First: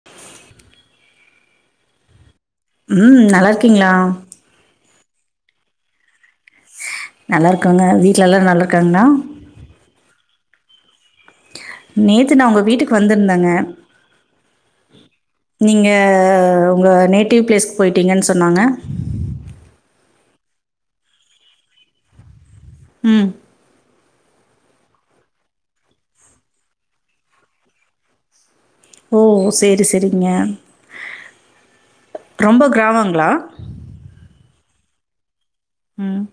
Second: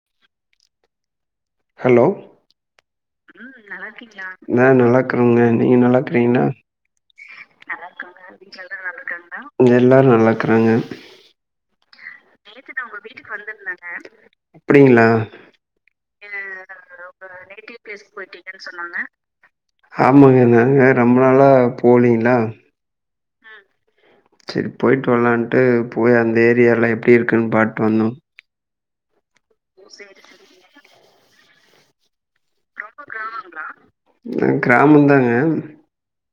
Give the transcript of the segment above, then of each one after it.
[unintelligible] Hello ம் நல்லா இருக்கீங்களா? அ நல்லாக்கர்ங்க நீங்க நல்லாக்கிறீங்களா நல்லர்க்கங்க வீட்ல எல்லாரு நல்லர்க்கங்கா எல்லாரு நல்லாக்கிறாங்க நேத்து நா உங்க வீட்டுக்கு வந்திர்ந்தங்க அப்டிங்களா நீங்க உங்க நேட்டிவ் பிளேஸ்க்கு பொய்ட்டீங்கன் சொன்னாங்க ஆம்மாங்க நாங்கள் ரொம்ப நாளா போலிங்களா ம் சேர் போயிட்டு வரலான்ட்டு போய் அந்த ஏரியால்ல எப்டி இருக்குன் பாட்டு வந்தோ ஓ சேரி செரிங்க கிராமந்தாங்க ம்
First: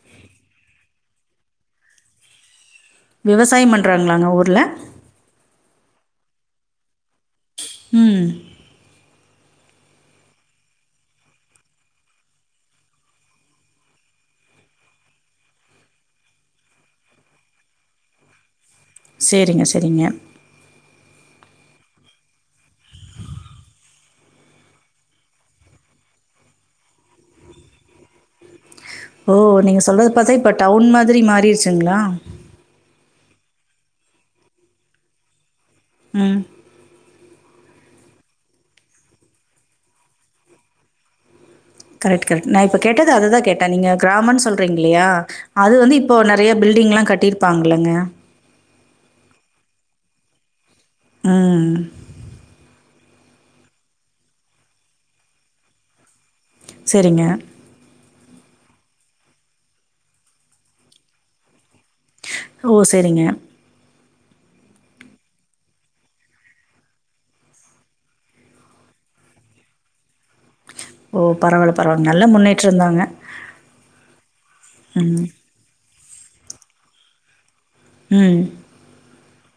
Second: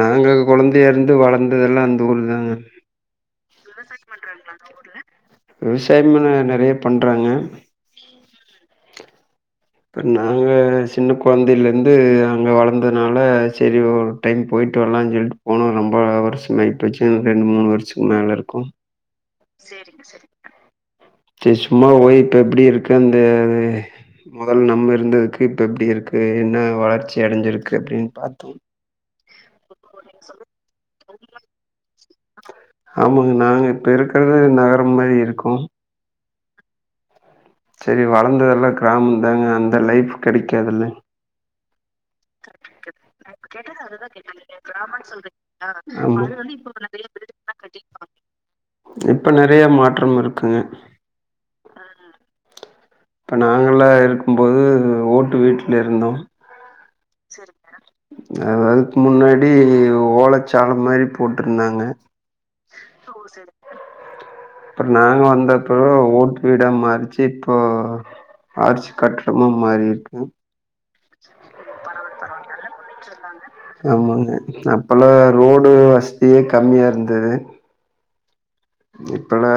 நாங்க கொழந்தையருந்து வளர்ந்ததெல்லா அந்த ஊருதாங்க விவசாயம் பண்றாங்களாங்க ஊர்ல்ல விவசாயமு ந நறைய பண்றாங்க உம் இப்ப நாங்க சின்ன கொழந்தைலேந்து அங்க வளந்தனால்ல செரி டைம் போய்ட்டுவர்லாஞ் சொல்லிட்டு போன ரொம்ப வர்ஸ்ஸமாய்டுச்சு ரெண்ட்மூணு வருஷத்துக்கு மேலருக்கூ சரிங்க, சரிங்க. கே சும்மா ஓய் இப்ப எப்டி இருக்கு அந்த மொதல்ல நம்ம இருந்ததுக்கு இப்ப எப்டி இருக்கு என்ன வளர்ச்சி அடைஞ்சிருக்கு அப்டின்னு பாத்தோ ஓ நீங்க சொல்றத பாத்தா இப்ப டவுன் மாதிரி மாரிருச்சுங்களா ஆமாங்க நாங்க இப்ப இருக்குறது நகரம் மாரி இருக்கு ம் செரி வளந்ததெல்லா கிராமம்தாங்க அந்த லைஃப் கெடைக்காதுல்ல கரெக்ட் கரெக்ட் நா இப்போ கேட்டது அதுதா கேட்டே நீங்க கிராமன்னு சொல்றீங்கல்லையா அது வந்து இப்போ ஆமா அது நெறையா வந்து பில்டிங்ல்லா கட்டிருப்பாங்கல்லங்க இப்ப நெறையா மாற்றம் இருக்குங்க ம் இப்ப நாங்கல்லா இருக்கும்போது ஓட்டு வீட்ல இருந்தோ செரிங்க செரிங்க அதுக்கு முன்னாடி ஓலச்சால மாரி போட்ருந்தாங்க ஓ செரிங்க அப்பறோ நாங்க வந்தப்பறோ ஓட்டு வீட மாருச்சி இப்போ ஆர்ச் கட்டடமா மாரி இருக்கு ஓ! பரவால்ல, பரவால்ல. நல்ல முன்னேற்றம் தாங்க. ஆமாங்க அப்பல்லா ம், ரோடு வ சதி கம்மியா இருந்தது ம் இப்பெல்லா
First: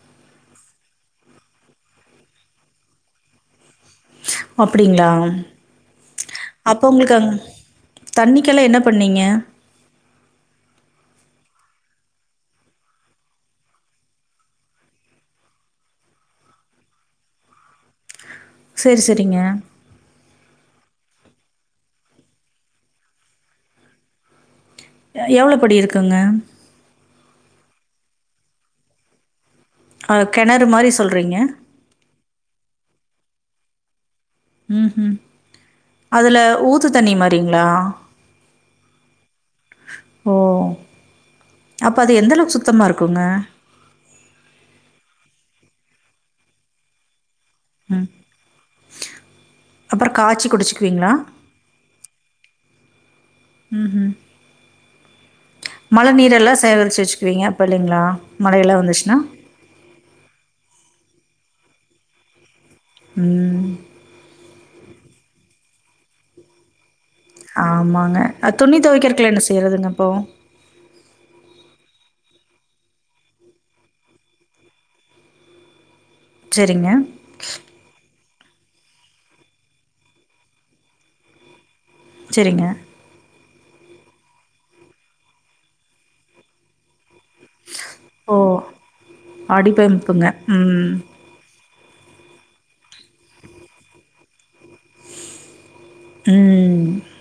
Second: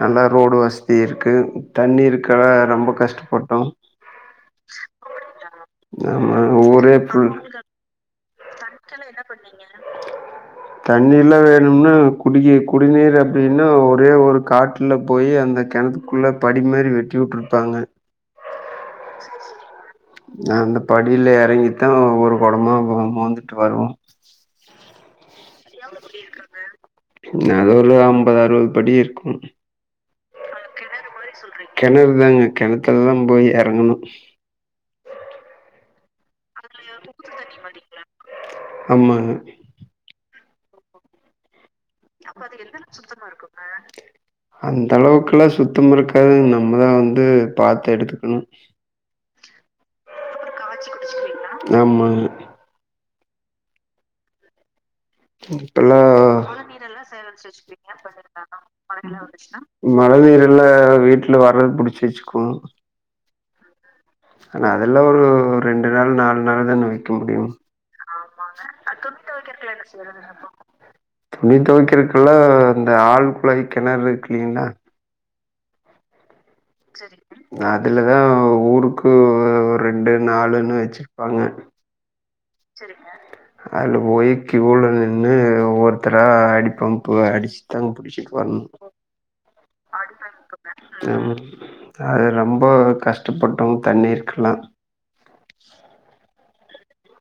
நல்லா ரோடு வசதி இருக்கு தண்ணி இருக்கல ரொம்ப கஷ்டப்பட்டோ அப்டிங்களா? ஆமா அப்போ ஊரே உங்களுக்கு இப்போ அங் தன்னிக்கெல்லா என்ன பண்ணீங்க தண்ணீர்லா வேணும்னா குடி குடிநீர் அப்டின்னா ஒரே ஒரு காற்று குள்ள போய் அந்த கிணத்துக்குள்ள படி மாரி வெட்டி விட்ருப்பாங்க செரி செரிங்க நா அந்த படில இறங்கித்தா ஒவ்வொரு கொடமா மோந்துட்டு வருவோ எவ்ளோ படி இருக்குங்க அது ஒரு ஐம்பது அறுவது படி இருக்கு ஆ கெணறு மாரி சொல்றீங்க கெணறுதாங்க கெணத்துலதா போய் எறங்கணு ம் ம் அதுல ஊத்து தண்ணி மாரிங்களா ஆமாங்க ஓ அப்ப அது எந்த அளவுக்கு சுத்தமா இருக்குங்க அந்த அளவுக்குல்லா சுத்தமா இருக்காது நம்மதா வந்து பாத்து எடுத்துக்கணு அப்புறம் காய்ச்சி குடிச்சுக்குவீங்களா? ஆமாங்க ம் ம் மழ இப்பல்லாம் நீர் எல்லா சேகரிச்சி வச்சிக்குவீங்க அப்ப இல்லைங்களா மழையெல்லா வந்துச்சின்னா மழை நீர் எல்லா வீட்ல வர்றது புடிச்சி வச்சிக்குவோ ம் ஆனா அதெல்லா ஒரு ரெண்டு நாள் நாலு நாள் தான ஆமாங்க அது துணி தொவைக்கிறதுக்கலா என்ன செய்றதுங்க அப்போ துணி தொவைக்கிருக்குல்ல இந்த ஆள் குழாய் கிணறு இருக்குல்லீங்களா செரிங்க அதுலதா ஊருக்கு ரெண்டு நாலுனு வெச்சிருப்பாங்க செரிங்க செரிங்க அதுல போயி கியூல நின்னு ஒவ்வொருத்தரா அடிப்பம்பு அடிச்சித்தா புடிச் ஓ அடி பம்ப்புங்க ம் ஆமா அது ரொம்போ கஷ்டப்பட்டூம் தண்ணி இருக்கலா உம்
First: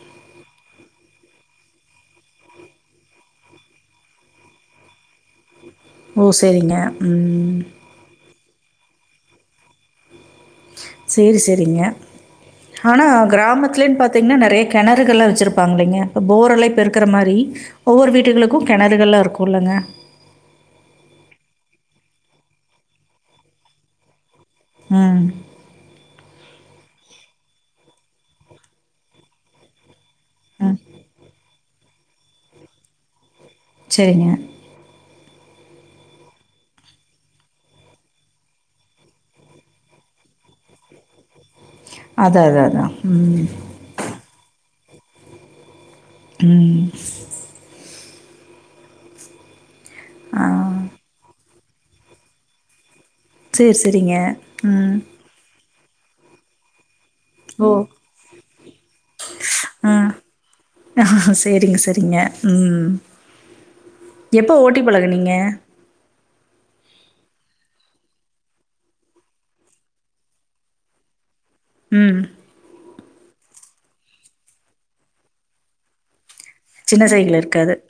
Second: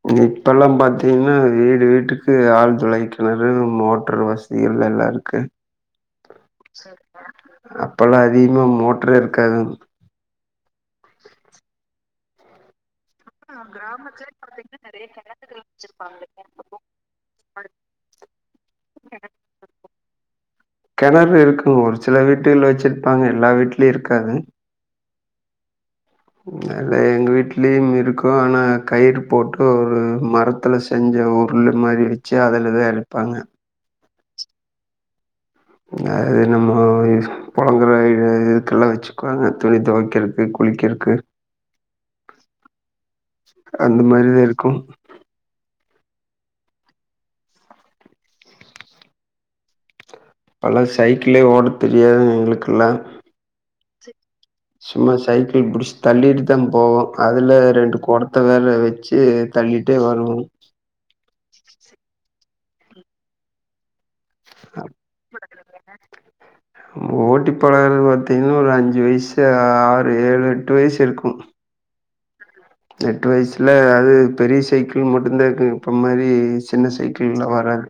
இங்க இப்பல்லா பாத்தீங்கனா வீடு வீட்டுக்கு ஆழ்துளை கிணறு மோட்ரு வஸ் திகள் எல்லா இருக்கு ஓ செரிங்க உம் அப்பல்லா அதிகமாக மோட்ரே இருக்காதுங் சேரி சேரிங்க ஆனா கிராமத்துலேன் பாத்தீங்னா நெறைய கெணறுகள்லா வச்சிருப்பாங்ளேங்க இப்ப போரெல்லா இப்ப இருக்குற மாரி ஒவ்வொரு வீட்டுகளுக்கு கெணறுகள்லா இருக்குலங்க கெணறு இருக்கு ஒரு சில வீட்டுகள்ல வச்சிருப்பாங்க எல்லா வீட்லயு இருக்காது உம் நல்லா எங்க வீட்லயும் இருக்கு ஆனா கயிறு போட்டு ஒரு ம். மரத்துல செஞ்ச உருளு மாரி வச்சி அதலதா எறைப்பாங்க செரிங்க அது நம்மோ யூஸ் பொழங்குற வேலைல இதுக்குல்லா வச்சிக்குவாங்க துணி தொவைக்குறதுக்கு குளிக்கிறக்கு அதா அதா அதா உம் அந்த மாரிதா இருக்கு உம் ஆ. லா சைக்கிளே ஓட்ட தெரியாது எங்ளுக்குல்லா சேர் செரிங்க சும்மா சைக்கிள் பிடிச்சு தள்ளிட்டுதா போவோ அதுல ஓ! ரெண்டு கொடத்த வேற வச்சி தள்ளிட்டே வருவோ ஆ சேரிங்க செரிங்க உம் எப்ப ஓட்டி பழகுனீங்க என்னாச்சி ஓட்டி பழகுறது பாத்திங்கனா ஒரு அஞ்சி வயசு ஆறு ஏழு எட்டு வயசு இருக்கு ம் எட்டு வயசுல அது பெரிய சைக்கிள் மட்டுந்தா இருக்கு இப்பொ மாரி சின்ன சைக்கிள் சைக்கிள்லா இருக்காது. வராது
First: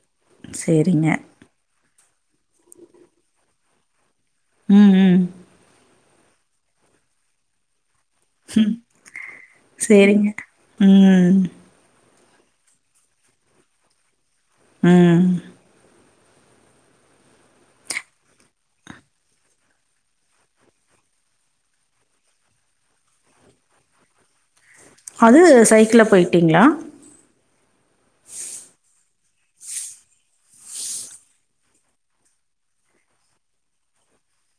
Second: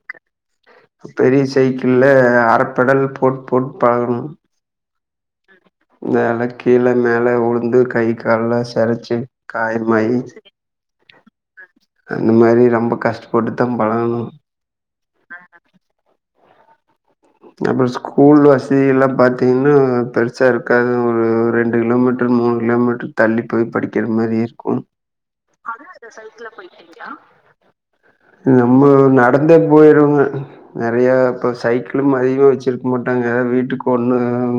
சரிங்க. பெரிய சை சைக்கிள்ல அரப்பெடல் போட் போட் பழகணும் ம் ம் மேலக் கீழ மேல உழுந்து கைக் கால்ல சரிச்சி காயமாயி சரிங்க. ம், அந்த மாரி ரெம்ப கஷ்டப்பட்டுதா பழகுணோ உம் நம்ம ஸ்கூல் வசதி எல்லா பாத்தீங்கனா பெருசா இருக்காது ஒரு ரெண்டு கிலோமீட் ட்ரூ மூணு கிலோமீட்ரூ தள்ளி போய் படிக்கிற மாரி இருக்கு அது சைக்கிள போயிட்டீங்ளா நம்ம நடந்தே போயிருவே நெறைய அப்ப சைக் ளும் அதிகமா வச்சிருக்க மாட்டாங்க வீட்டுக்கு ஒண்ணு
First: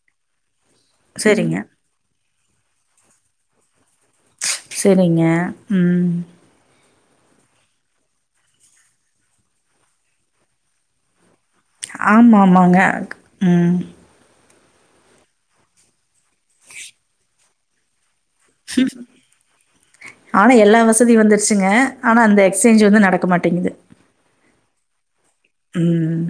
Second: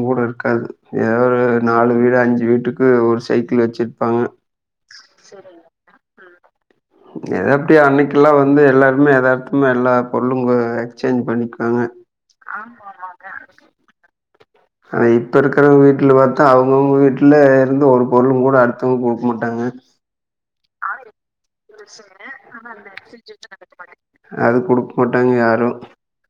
கூட இருக்காது ஏ செரிங்க நாலு வீடு அஞ்சு வீட்டுக்கு ஒரு சைக்கிள் வெச்சிர்ப்பாங்க செரிங்க ம் எது எப்டியோ அன்னைக்கெல்லா வந்து எல்லாருமே எதார்த்தமா எல்லா பொருளுங்க எக்ஸ்சேஞ்ச் பண்ணிக்வாங்க ஆமா ஆமாங்க ம் ஆனா இப்ப இருக்கறவ்ங்க வீட்ல பாத்தா அவங்கவுங்க வீட்ல இருந்து ஒரு பொருளுங்கூட அடுத்தவ்ங்க் குடுக் மாட்டாங்கங்க ஆனா எல்லா வசதியு வந்துருச்சுங்க ஆனா அந்த எக்ஸ்சேஞ்ச் வந்து நடக்க மாட்டேங்கிது அது குடுக் மாட்டாங்க யாரு ம்.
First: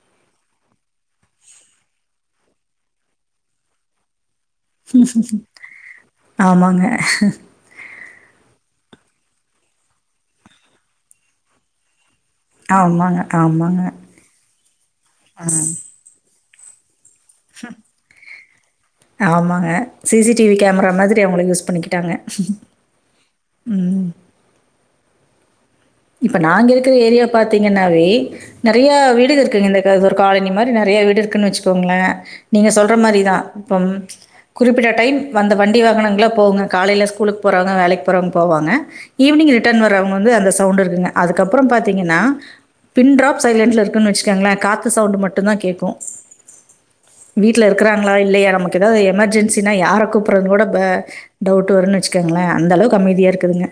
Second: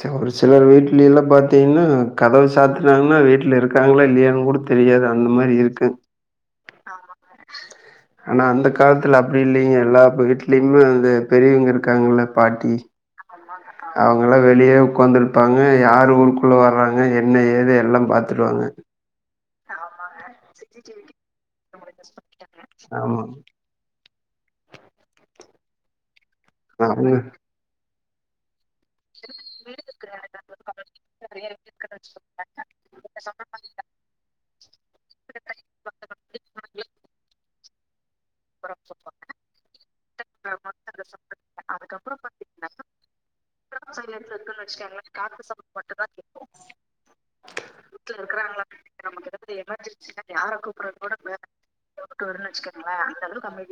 சே ஒரு சிலர் வீட்லில்லா பாத்தீங்கன்னா கதவு சாத்துனாங்கன்னா வீட்ல இருக்காங்ளா இல்லையான் கூட தெரியாது அந்த மாரி இருக்கு ஆமாங்க, ஆனா அந்த காலத்துல அப்பிடி இல்லீங்க எல்லா ப வீட்லயுமு அந்த பெரியவங்க இருக்காங்கில்ல ஆமாங்க ஆமாங்க எல்லா வெளியே உக்காந்துருப்பாங்க யாரு ஊருக்குள்ள வர்றாங்க என்ன ஏது எல்லா பாத்துருவாங்க ஆமாங்க C C T V camera மாதிரி அவங்கள யூஸ் பண்ணிக்கிட்டாங்க ஆமா ம் இப்ப நாங்க இர்க்கற அவங்க ஏரியா பாத்தீங்கன்னாவே நெறையா வீடுக இருக்குங்க இந்த க இது ஒரு காலணி மாரி நெறையா வீடு இருக்குன் வெச்சுக்கோங்ளே நீங்க சொல்ற மாரிதா இப்பம் குறிப்பிட்ட டைம் வந்த வண்டி வாகனங்கள்லா போகுங்க காலைல ஸ்கூலுக் போறவ்ங்க வேலைக் போறவ்ங் போவாங்க ஈவினி்ங் ரிட்டன் வரவ்ங்க வந்து அந்த சவுண்ட் இருக்குங்க அதுக்கப்பறோ பாத்தீங்கன்னா பின் ட்ராப் சைலண்ட்ல இருக்குன் வெச்சு இருக்குன் வெச்சுக்கங்ளே காத்து சவுண்டு மட்டுந்தா கேக்கு வீட்ல இருக்கறாங்ளா இல்லையா நமக்கு எதாவ்து எமர்ஜென்ஸினா யார கூப்பட்றதுன் கூட ப டவுட் வருன்னு வெச்சுக்கங்ளே அந்தளவுக்கு அமைதியா இருக்குதுங்க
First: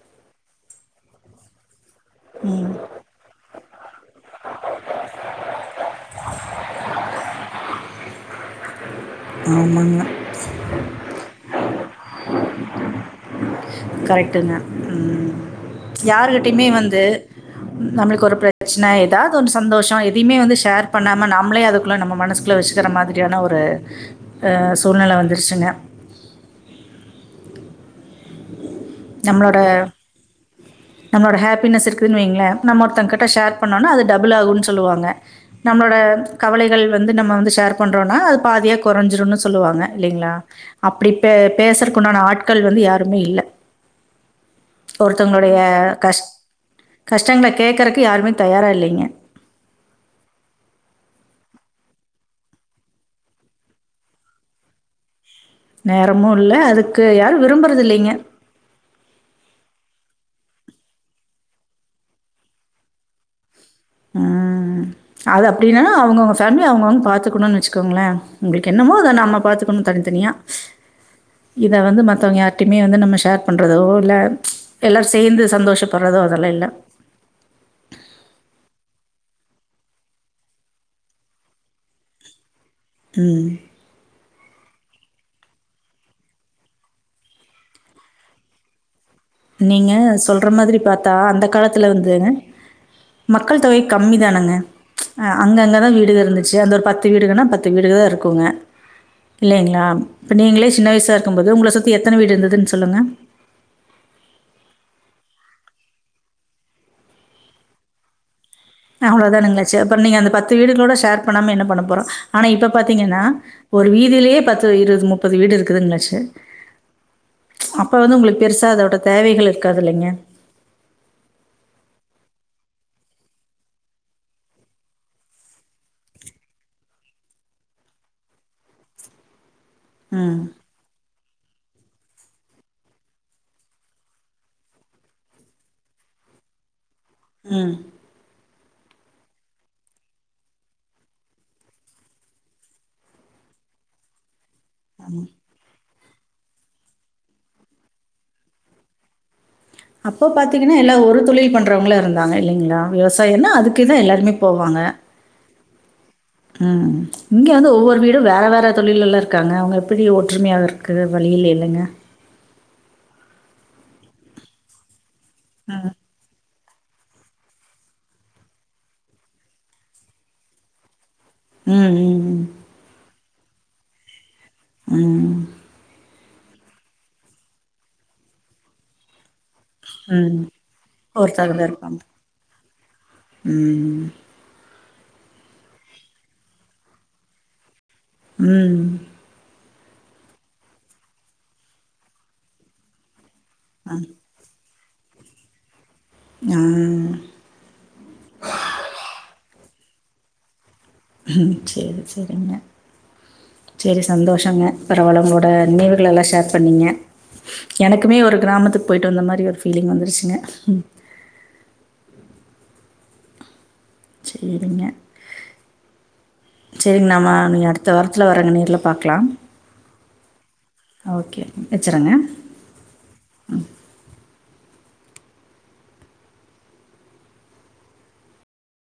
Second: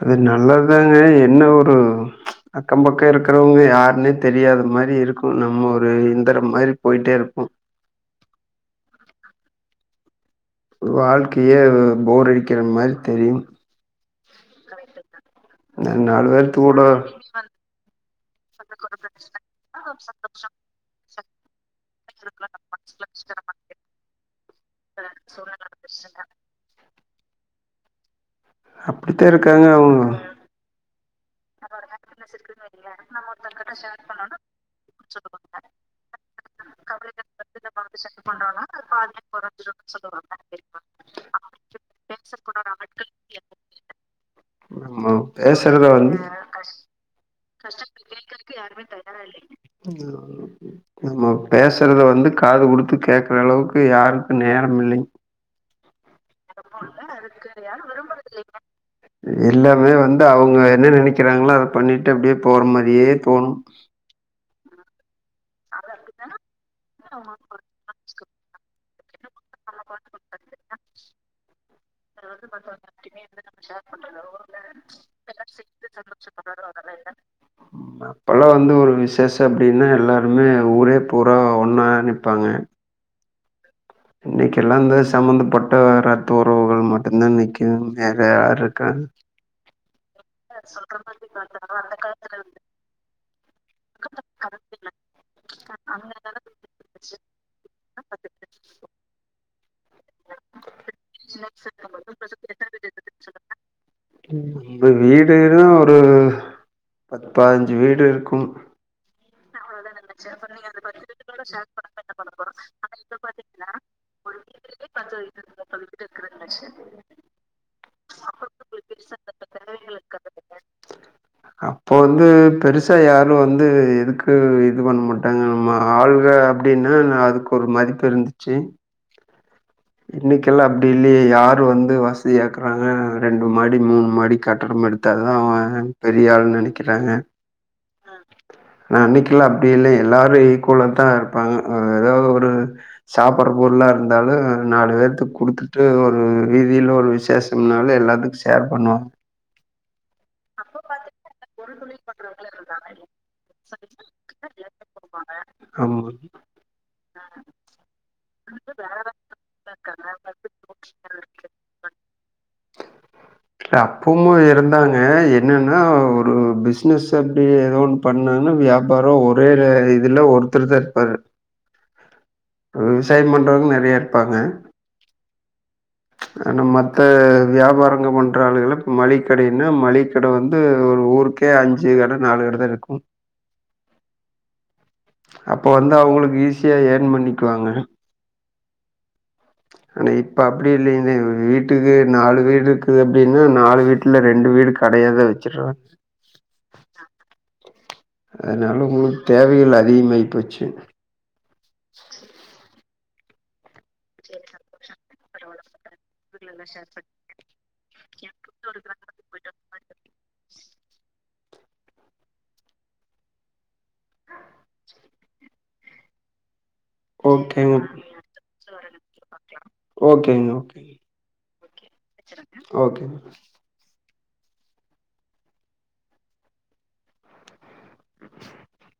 அது நல்லத் தாங்க என்ன ஒரு அக்கம் பக் கோ இருக்கறவ்ங்க யார்ன்னே தெரியாத மாரி இருக்கு நம்ம ஒரு எந்திரம் மாரி போயிட்டே இருப்போ ஆமாங்க வாழ்க்கையே போர் அடிக்கிற மாரி தெரியும் கரெக்ட்டுங்க ம் நா நாலு பேர்த்து யார்கிட்டயுமே கூட வந்து நம்மளுக்கு ஒரு பிரச்சன எதாவ்து ஒன்னு சந்தோஷோ எதைமே வந்து ஷேர் பண்ணாம நாம்ளே அதுக்குள்ள நம்ம மனசு குள்ள வெச்சுக்கிற மாதிரியான ஒரு அ சூழ்நில வந்துருச்சுங்க அப்படித்தான் நம்ளோட இருக்காங்க அவங்க. நம்ளோட ஹேப்பினஸ் இருக் குதுன் வெய்ங்ளே நம்ம ஒருத்தங் கிட்ட ஷேர் பண்ணோன்னா அது டபுள் ஆகுன் சொல்லுவாங்க நம்ளோட கவலைகள் வந்து நம்ம வந்து ஷேர் பண்றோனா அது பாதியா கொறஞ்சிருன்னு சொல்லுவாங்க இல்லைங்ளா அப்பிடி பே பேசறக்குண்டான ஆட்கள் வந்து யாருமே இல்ல நம்ம ஒருத்தவ்ங்ளுடைய பேசுறத வந்து கஷ் கஷ்டங்கள கேக்கறக்கு யாருமே தயாரா இல்லீங்க அங்க நம்ம பேசறத வந்து காது குடுத்து கேக்கறளவுக்கு யாருக்கு நேரம் இல்லீங் நேரமு இல்ல அதுக்கு யாரு விரும்பறதில்லீங்க எல்லாமே வந்து அவுங்க என்ன நெனைக்கறாங்ளோ அத பண்ணிட்டு அப்டியே போற மாரியே போணு ம் அது அப்டின்னானா அவுங்கவுங்க ஃபேமிலிய அவுங்கவுங் பாத்துக்கணுன் வெச்சுக் கோங்ளே உங்களுக் என்னமோ அத நம்ம பாத்துக்கணு தனி தனியா இத வந்து மத்தவங்க யார்ட்டையுமே வந்து நம்ம ஷேர் பண்ணுறதோ இல்ல எல்லோரு சேர்ந்து சந்தோஷப்படுறதோ அதெல்லா இல்ல சமையல்ல அப்பலா வந்து ஒரு விசேஷோ அப்டின்னா எல்லாருமே ஊரே பூரா ஒன்னா நிப்பாங்க ம் இன்னைக்கெல்லா அந்த சம்பந்தப்பட்ட ரத்த உறவுகள் மட்டும்தா நிக்கறாங்க வேற யாரு இருக்காங்க நீங்க சொல்ற மாதிரி பாத்தா அந்த காலத்துல வந்துங்க மக்கள் தொகை கம்மி தானுங்க அ அங்கங்கதா வீடுகள் இருந்துச்சு அந்த ஒரு பத்து வீடுகள்ன்னா பத் து வீடுகள்தா இருக்குங்க இல்லைங்ளா இப்ப நீங்களே சின்ன வயசாக இருக்கும்போது உங்கள சுத்தி எத்தன வீடு இருந்ததுன்னு சொல்லுங்க [unintelligible] இப்ப வீடுன்னா ஒரு பத் பதினெஞ்சு வீடு இருக்கு அவ்வளோதானுங்க சேர் அப்பறோ நீங்க அந்த பத்து வீடுகளோட ஷேர் பண்ணாம என்ன பண்ண போறோ ஆனா இப்ப பாத்தீங்கன்னா ஒரு வீதியிலேயே பத்து இருபது முப்பது வீடு இருக்குதுங்காச்சு அப்ப வந்து உங்களுக்கு பெருசா அதோட தேவைகள் இருக்காது இல்லைங்க அப்ப வந்து பெருசா யாரு வந்து எதுக்கு இது பண்ண மாட்டாங்க நம்ம ஆள்க அப்படின்னா அதுக்கு ஒரு மதிப்புயிருந்துச்சு ம். இன்னைக்கெல்லா அப்படி இல்லையே யாரு வந்து வசதியாருக்குறாங்க ரெண்டு மாடி மூணு மாடி கட்டடோமெடுத்தா தா அவுங்க பெரிய ஆள் நெனைக்கிறாங்க ம் அ அன்னைக்கில்லா அப்பிடி இல்லூ எல்லாரு ஈக்குவல்லா தா இருப்பாங்க ஏதாவது ஒரு சாப்புட்ற பொருல்லா இருந்தாலு நாலு பேத்துக்கு குடுத்துட்டு ஒரு ரீதியில ஒரு விசேஷோம்னாலே எல்லாத்துக்கு ஷேர் பண்ணு அப்ப பாத்திங்கன்னா எல்லா ஒரு தொழில் பண்ணுறவங்களா இருந்தாங்க இல்லைங்களா விவசாயோன்னா அதுக்கு தா எல்லாருமே போவாங்க போன ஆமா ம் இங்க வந்து ஒவ்வொரு வீடு வேற வேற தொழில்லல்லா இருக்காங்க அவுங்க எப்பிடி ஒற்றுமையா இருக் குற வழியில இல்லங்க அப்போமு இருந்தாங்க என்னன்னா ஒரு பிஸ் ஸ்னஸ அப்படி ஏதோ ஒன்னு பண்ணாங்னா வியாபாரோ ஒரே இதுல ஒருத்தர் தா இருப்பாரு ம் ம் ம் விவசாயோ பண்றவங்க நறைய இருப்பாங்க ம் ஆனா மத்த வியாபாரங்கள் பண்ற ஆளுகள மளிக கடையின்னா மளிக்கட ம். வந்து ஒரு ஊருக்கே ஒருத்தங்க தான் அஞ்சு இருப்பாங்க. கட நாலு கட தா இருக்கு ம் ம் அப்போ வந்து அவங்களுக்கு ஈஸியா ஏர்ன் பண்ணிக்குவாங்க ம் ஆனா இப்ப அப்படி இல்லிங்க இந்த வீட்டுக்கு நாலு வீடு இருக்குது அப்டின்னா நாலு வீட்ல ரெண் ரெண்டு வீடு கடையா தா வச்சுட்றாங்க ம் அதனால உங்களுக்கு தேவைகள் அதிகமாயி போச்சு ம் சேரி சேரிங்க செரி சந்தோஷங்க பரவால்ல ஒங்களோட நினைவுக ளல்லா ஷேர் பண்ணீங்க எனக்குள்ளே ஒரு கிராமத்துக்கு போய்ட்டட்டு வந்த மாரி ஒரு ஃபீலிங் வந்துருச்சுங்க சேரிங்க சேரி நம்ம நீங்க ஓகேங்க. அடுத்த வாரத்துல வரேங்க நேர்ல பாக்கலாம் ஓகேங்க ஓகே ஓகே வச்சுருங்க ஓகே [unintelligible]